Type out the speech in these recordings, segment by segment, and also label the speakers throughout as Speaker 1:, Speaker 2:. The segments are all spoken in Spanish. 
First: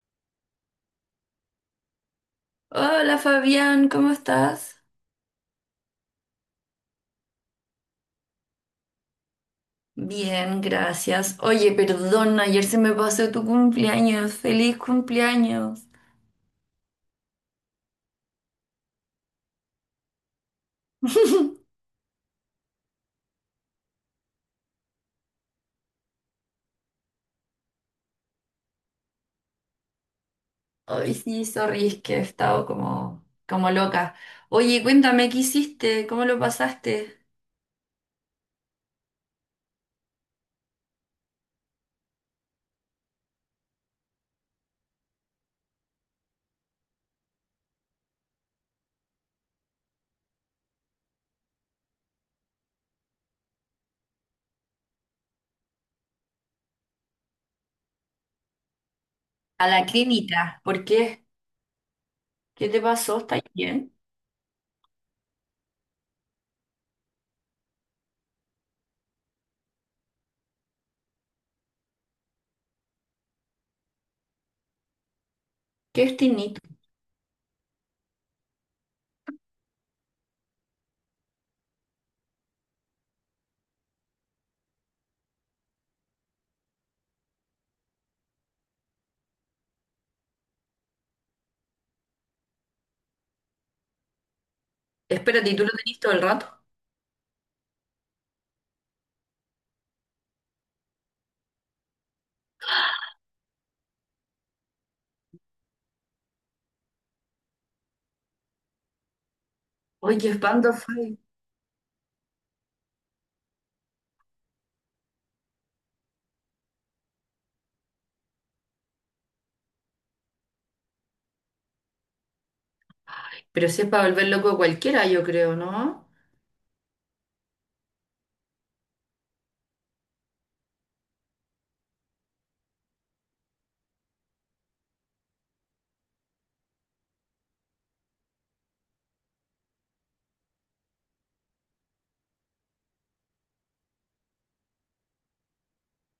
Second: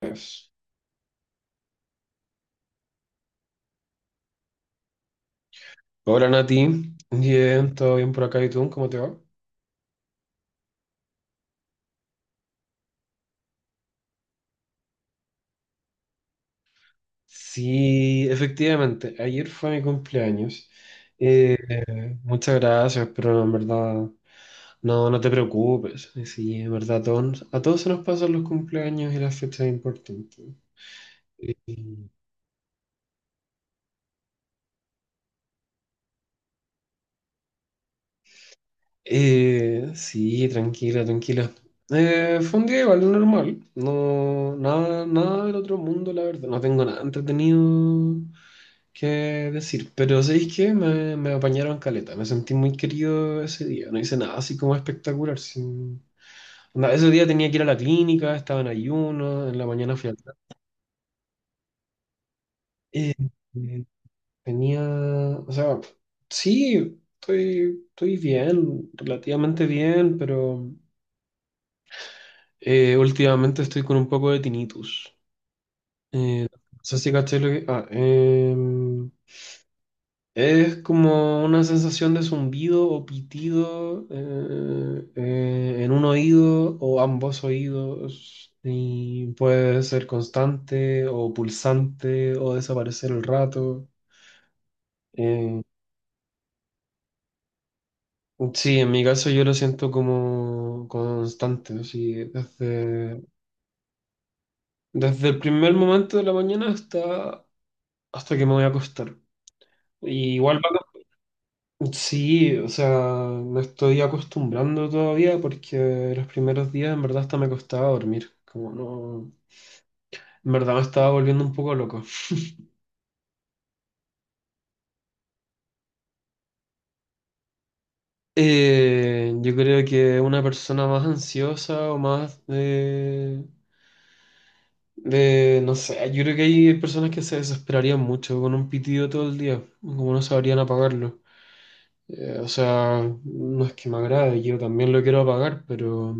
Speaker 1: Pues,
Speaker 2: Hola Fabián, ¿cómo estás?
Speaker 1: hola Nati, bien, todo bien por acá y tú, ¿cómo te va?
Speaker 2: Bien, gracias. Oye, perdón, ayer se me pasó tu cumpleaños. ¡Feliz cumpleaños!
Speaker 1: Sí, efectivamente, ayer fue mi cumpleaños. Eh, Muchas gracias, pero en verdad, no, no te preocupes. Sí, en verdad, a todos se nos pasan los cumpleaños y las fechas importantes.
Speaker 2: Ay, sí,
Speaker 1: Eh,
Speaker 2: sorry, es que he estado como loca. Oye, cuéntame, ¿qué hiciste? ¿Cómo lo pasaste?
Speaker 1: sí, tranquila, tranquila. Fue un día igual normal, no, nada del otro mundo, la verdad. No tengo nada entretenido qué decir. Pero ¿sabéis qué? Me apañaron caleta. Me sentí muy querido ese día. No hice nada así como espectacular. Onda, ese día tenía que ir a la clínica, estaba en ayuno, en la
Speaker 2: A la
Speaker 1: mañana fui al...
Speaker 2: clínica. ¿Por qué? ¿Qué te
Speaker 1: Eh,
Speaker 2: pasó? ¿Estás
Speaker 1: eh,
Speaker 2: bien?
Speaker 1: Tenía... O sea, sí, estoy bien, relativamente bien, pero últimamente estoy con un poco de tinnitus.
Speaker 2: ¿Qué es tinnitus?
Speaker 1: No sé si caché lo que... Es como una sensación de zumbido o pitido en un oído o ambos oídos y puede ser constante o pulsante o desaparecer el rato.
Speaker 2: Espérate, ¿y
Speaker 1: Eh,
Speaker 2: tú lo tenés todo el rato?
Speaker 1: sí, en mi caso yo lo siento como constante, así, desde, desde el primer momento de la mañana hasta, hasta que me voy a acostar.
Speaker 2: Oye, qué
Speaker 1: Y igual
Speaker 2: espanto
Speaker 1: va.
Speaker 2: fue.
Speaker 1: Sí, o sea, me estoy acostumbrando todavía porque los primeros días en verdad hasta me costaba dormir, como no, en verdad me estaba volviendo un poco loco.
Speaker 2: Pero si es para volver loco a cualquiera, yo creo, ¿no?
Speaker 1: Yo creo que una persona más ansiosa o más de, no sé, yo creo que hay personas que se desesperarían mucho con un pitido todo el día, como no sabrían apagarlo. O sea, no es que me agrade, yo también lo quiero apagar,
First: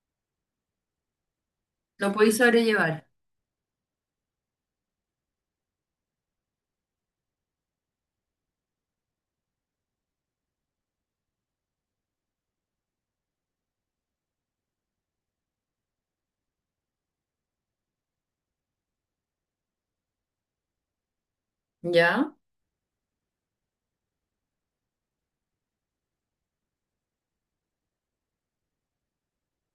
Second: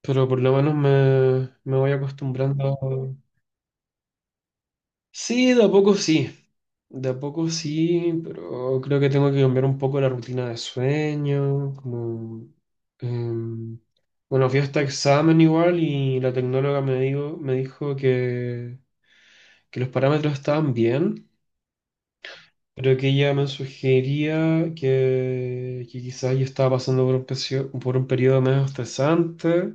Speaker 1: pero por lo menos me voy
Speaker 2: Lo podéis sobrellevar.
Speaker 1: acostumbrando. Sí, de a poco sí, de a poco sí, pero creo que tengo que cambiar un poco la rutina de sueño, como... em, bueno, fui a este examen igual y la tecnóloga me dijo que los parámetros estaban bien,
Speaker 2: ¿Ya?
Speaker 1: pero que ella me sugería que quizás yo estaba pasando por un, por un periodo medio estresante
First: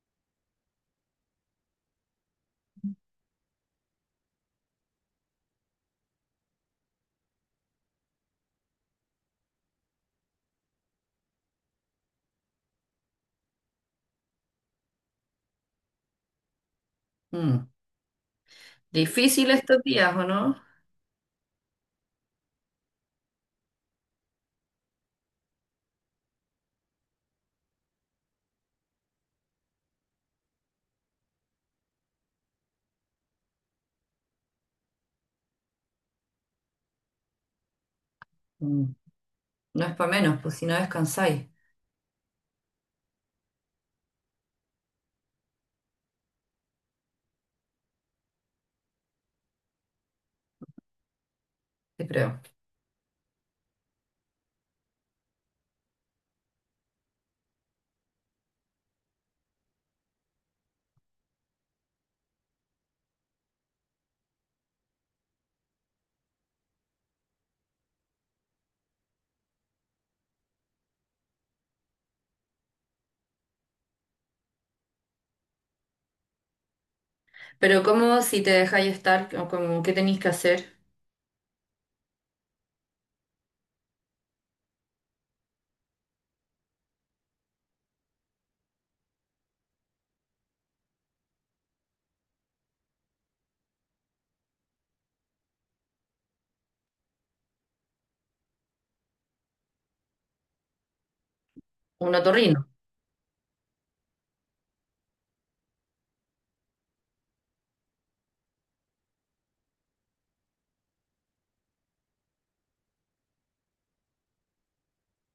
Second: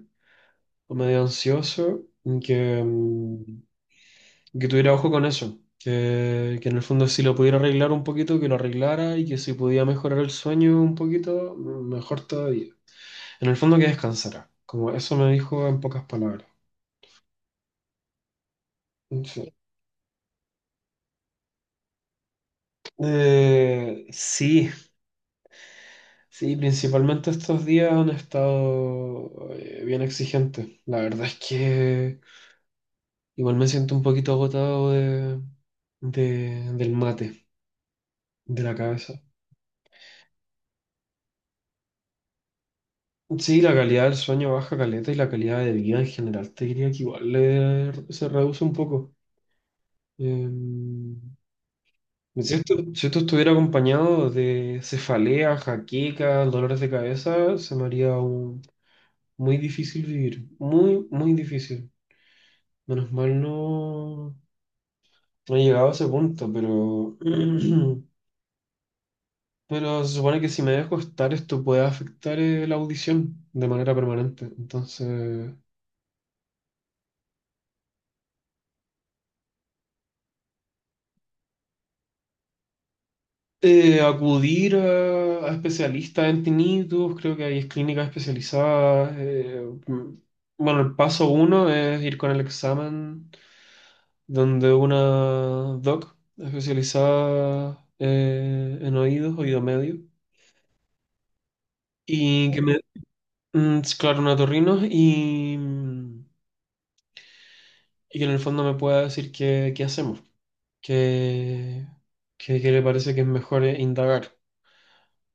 Speaker 1: o medio ansioso, y que, que tuviera ojo con eso, que en el fondo si lo pudiera arreglar un poquito, que lo arreglara y que si podía mejorar el sueño un poquito, mejor todavía. En el fondo que descansara, como eso me dijo en pocas palabras.
Speaker 2: Mm. Difícil
Speaker 1: Sí,
Speaker 2: estos días, ¿o no?
Speaker 1: Sí, sí, principalmente estos días han estado bien exigentes. La verdad es que igual me siento un poquito agotado de, del mate, de la
Speaker 2: Mm.
Speaker 1: cabeza.
Speaker 2: No es para menos, pues si no descansáis,
Speaker 1: Sí, la calidad del sueño baja caleta y la calidad de vida en general te diría que igual se reduce un poco. Eh,
Speaker 2: yo creo.
Speaker 1: si esto, si esto estuviera acompañado de cefalea, jaqueca, dolores de cabeza, se me haría muy difícil vivir. Muy, muy difícil. Menos mal no, no he llegado a ese punto, pero, pero se supone que si me dejo estar esto puede afectar la audición de manera permanente. Entonces...
Speaker 2: Pero ¿cómo si te dejáis estar? ¿¿Cómo qué tenéis que hacer?
Speaker 1: Acudir a especialistas en tinnitus, creo que hay clínicas especializadas. Bueno, el paso uno es ir con el examen donde una doc especializada en oídos, oído medio,
Speaker 2: Un
Speaker 1: y que
Speaker 2: otorrino.
Speaker 1: me, es claro, una otorrino, y, y que en el fondo me pueda decir qué, qué hacemos, qué, qué, qué le parece que es mejor indagar.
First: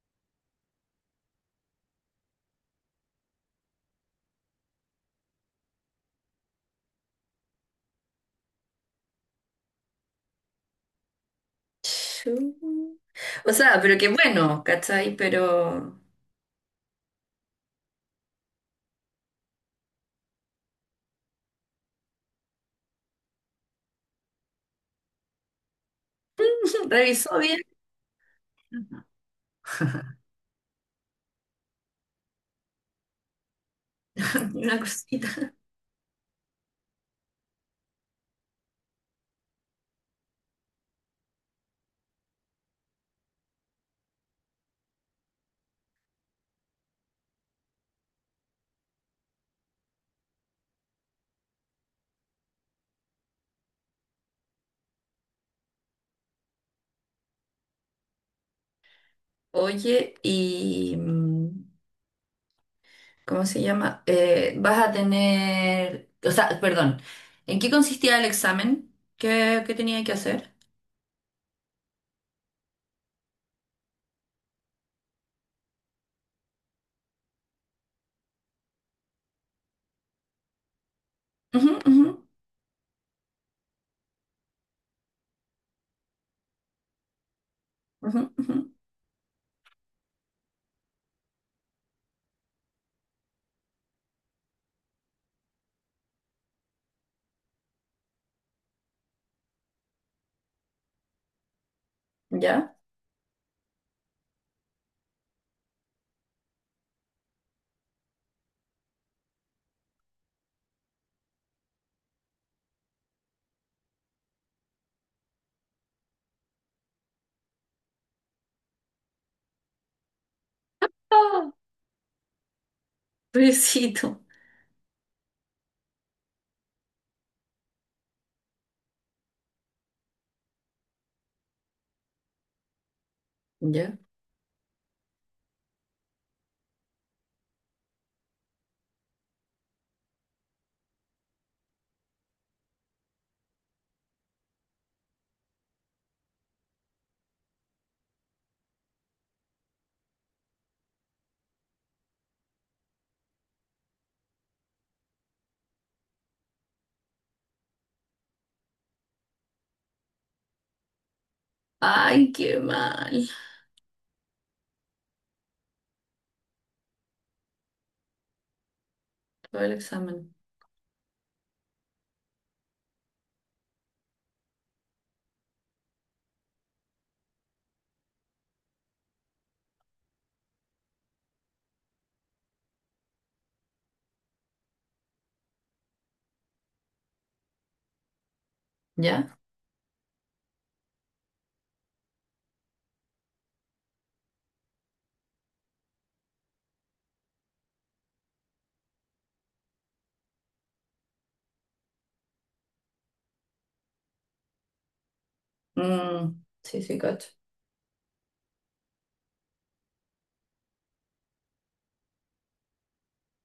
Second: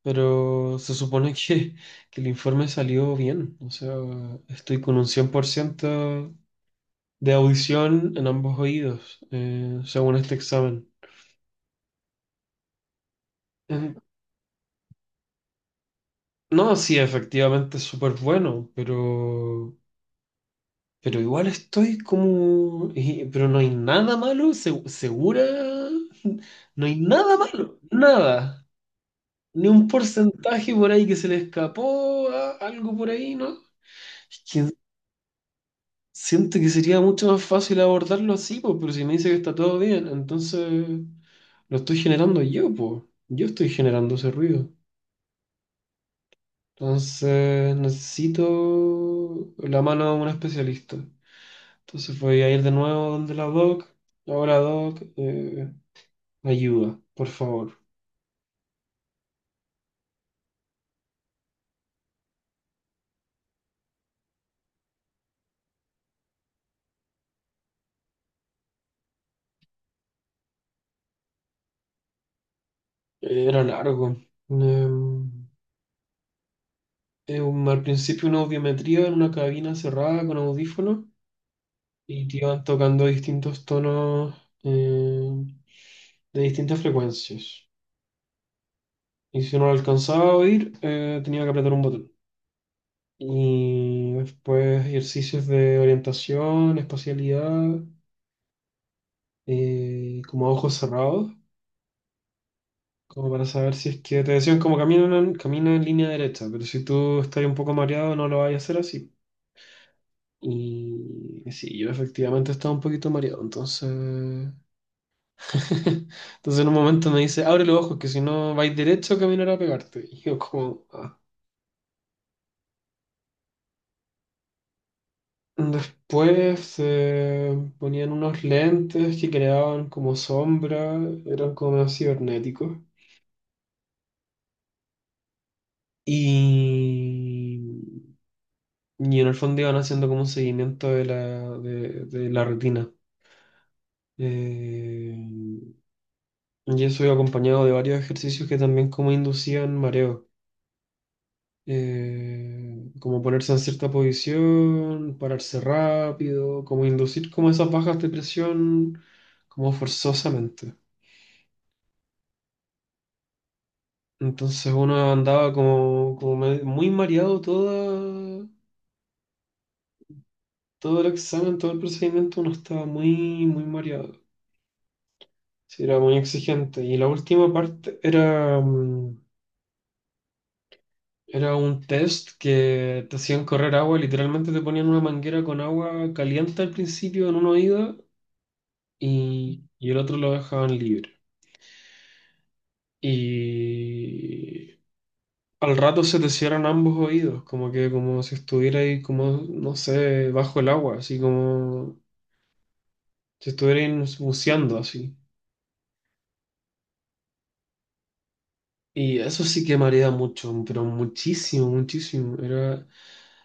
Speaker 1: Pero se supone que, que el informe salió bien. O sea, estoy con un 100% de audición en ambos oídos, según este examen.
Speaker 2: Chu. O sea,
Speaker 1: En-
Speaker 2: pero qué bueno, ¿cachai? Pero
Speaker 1: no, sí, efectivamente es súper bueno, pero igual estoy como... pero no hay nada malo, segura. No hay nada
Speaker 2: revisó bien
Speaker 1: malo, nada. Ni un porcentaje por ahí que se le escapó, algo por ahí, ¿no? Es que
Speaker 2: una cosita.
Speaker 1: siento que sería mucho más fácil abordarlo así, pues, pero si me dice que está todo bien, entonces lo estoy generando yo, pues. Yo estoy generando ese ruido. Entonces necesito la mano de un especialista. Entonces voy a ir de nuevo donde la doc. Ahora, doc, ayuda, por favor.
Speaker 2: Oye, y ¿cómo se llama? Vas a tener, o sea, perdón, ¿en qué consistía el examen? ¿Qué, qué tenía que hacer?
Speaker 1: Era largo. Em, Al principio una audiometría en una cabina cerrada con audífonos
Speaker 2: Ujú, ujú,
Speaker 1: y te iban tocando distintos tonos. eh, de distintas frecuencias.
Speaker 2: ujú, ujú.
Speaker 1: Y si no lo alcanzaba a oír, tenía que apretar un botón. Y después ejercicios de orientación, espacialidad, como a ojos cerrados,
Speaker 2: ¿Ya?
Speaker 1: como para saber si es que te decían como camina en, camina en línea derecha, pero si tú estás un poco mareado no lo vayas a hacer así. Y sí, yo efectivamente estaba un poquito mareado, entonces... entonces en un momento me dice, abre los ojos, que si no vais derecho caminará a pegarte. Y yo como... "Ah".
Speaker 2: Ah, pobrecito.
Speaker 1: Después se ponían unos lentes que creaban como sombra, eran como medio cibernéticos.
Speaker 2: ¿Ya?
Speaker 1: Y, y en el fondo iban haciendo como un seguimiento de la retina. Eh, y eso iba acompañado de varios ejercicios que también como inducían mareo. Como ponerse en cierta posición, pararse rápido, como inducir como esas bajas de presión como forzosamente.
Speaker 2: Ay, qué mal.
Speaker 1: Entonces uno andaba como, muy mareado toda,
Speaker 2: Todo el examen.
Speaker 1: todo el examen, todo el procedimiento, uno estaba muy, muy mareado. Sí, era muy exigente. Y la última parte era, era un test que te hacían correr agua, literalmente te ponían una manguera con agua caliente al principio en una oída
Speaker 2: ¿Ya?
Speaker 1: y el otro lo dejaban libre. Y al rato se te cierran ambos oídos, como que como si estuviera ahí como, no sé, bajo el agua, así como si estuvieran buceando así.
Speaker 2: Mm, sí, sí, cacho.
Speaker 1: Y eso sí que marea mucho, pero muchísimo, muchísimo. Era,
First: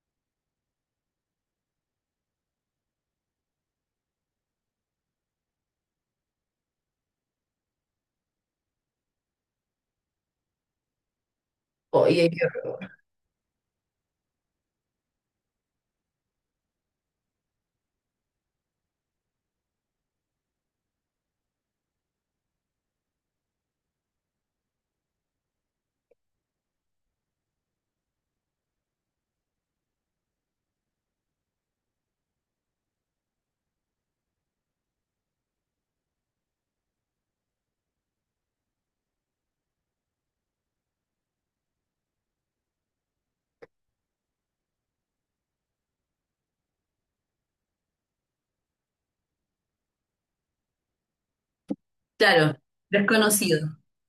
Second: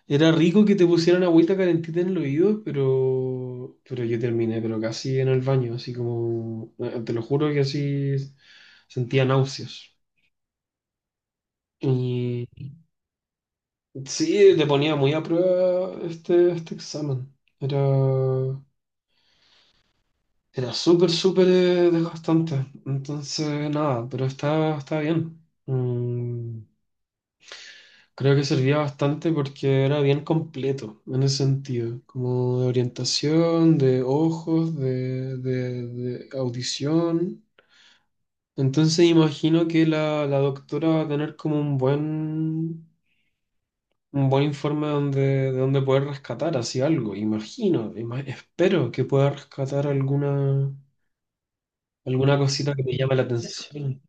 Speaker 1: era rico que te pusieran agüita calentita en el oído, pero yo terminé, pero casi en el baño, así como, te lo juro que así sentía náuseas.
Speaker 2: Oye, qué-
Speaker 1: Y
Speaker 2: horror.
Speaker 1: sí, te ponía muy a prueba este, este examen. Era, era súper, súper desgastante. Entonces, nada, pero está, está bien. Mm, Creo que servía bastante porque era bien completo en ese sentido, como de orientación, de ojos, de, de audición. Entonces imagino que la doctora va a tener como un buen informe donde, de donde poder rescatar así algo. Imagino, espero que pueda rescatar alguna, alguna
Speaker 2: Claro,
Speaker 1: cosita que me llame la
Speaker 2: desconocido.
Speaker 1: atención.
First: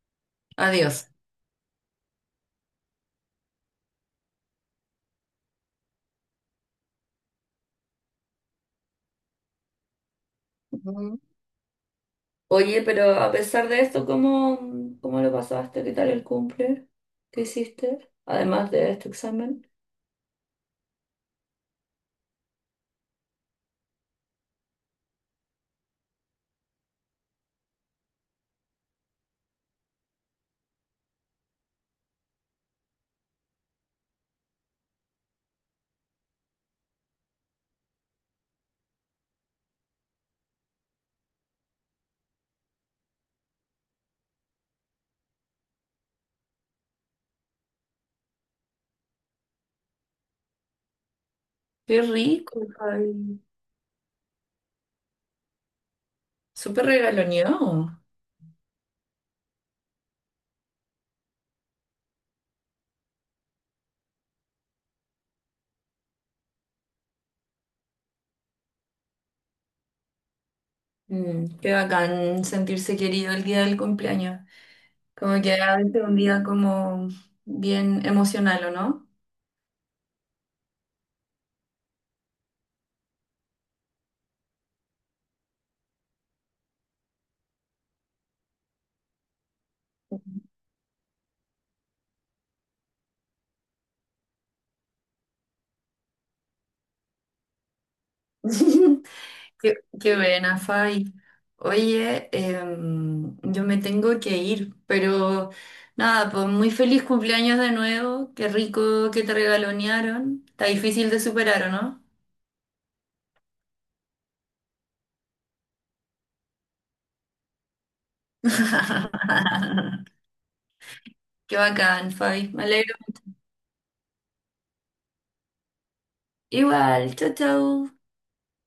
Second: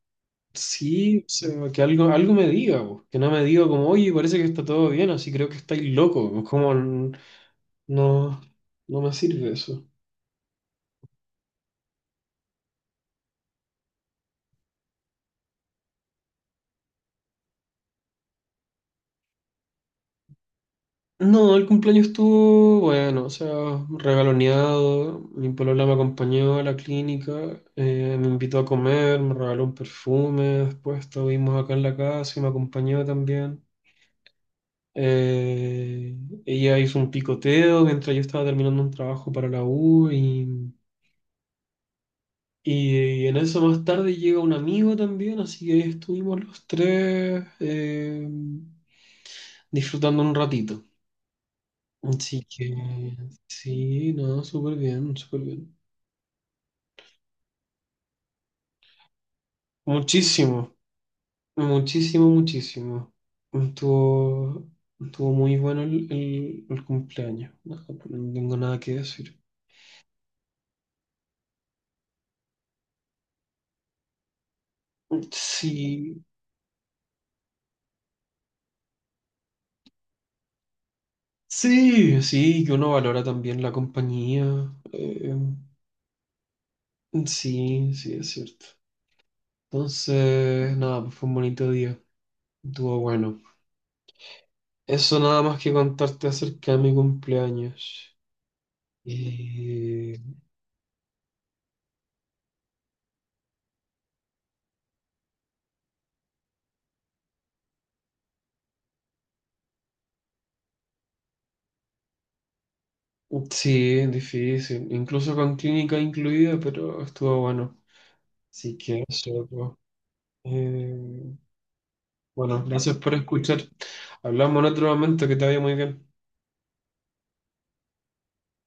Speaker 2: Adiós.
Speaker 1: Sí, o sea, que algo, algo me diga, po, que no me diga como, oye, parece que está todo bien, así creo que estáis loco, no, no me sirve eso.
Speaker 2: Ujú. Oye, pero a pesar de esto, ¿cómo, cómo lo pasaste? ¿Qué tal el cumple? ¿Qué hiciste? Además de este examen.
Speaker 1: No, el cumpleaños estuvo bueno, o sea, regaloneado, mi polola me acompañó a la clínica, me invitó a comer, me regaló un perfume, después estuvimos acá en la casa y me acompañó también. Eh, Ella hizo un picoteo mientras yo estaba terminando un trabajo para la U y, en eso más tarde llega un amigo también, así que ahí estuvimos los tres disfrutando un ratito.
Speaker 2: Qué
Speaker 1: Así
Speaker 2: rico,
Speaker 1: que
Speaker 2: Javi.
Speaker 1: sí, no, súper bien, súper bien.
Speaker 2: Súper regaloneado.
Speaker 1: Muchísimo, muchísimo, muchísimo. Estuvo, estuvo muy bueno el, el cumpleaños. No, no tengo nada que decir.
Speaker 2: Mm. Qué bacán sentirse querido el día del cumpleaños. Como que a veces un
Speaker 1: Sí,
Speaker 2: día como bien emocional, ¿o no?
Speaker 1: sí, sí, que uno valora también la compañía. Sí, sí, es cierto. Entonces, nada, pues fue un bonito día. Estuvo bueno. Eso nada más que contarte acerca de mi cumpleaños.
Speaker 2: Qué,
Speaker 1: Y...
Speaker 2: qué buena, Fai. Oye, yo me tengo que ir, pero nada, pues muy feliz cumpleaños de nuevo. Qué rico que te regalonearon. Está difícil de superar, ¿o no?
Speaker 1: Sí, es difícil. Incluso con clínica incluida, pero estuvo bueno. Así que eso, pues. Eh,
Speaker 2: Qué bacán, Fai.
Speaker 1: bueno,
Speaker 2: Me alegro.
Speaker 1: gracias por escuchar. Hablamos en otro momento, que te vaya muy bien.
Speaker 2: Igual, chau, chau.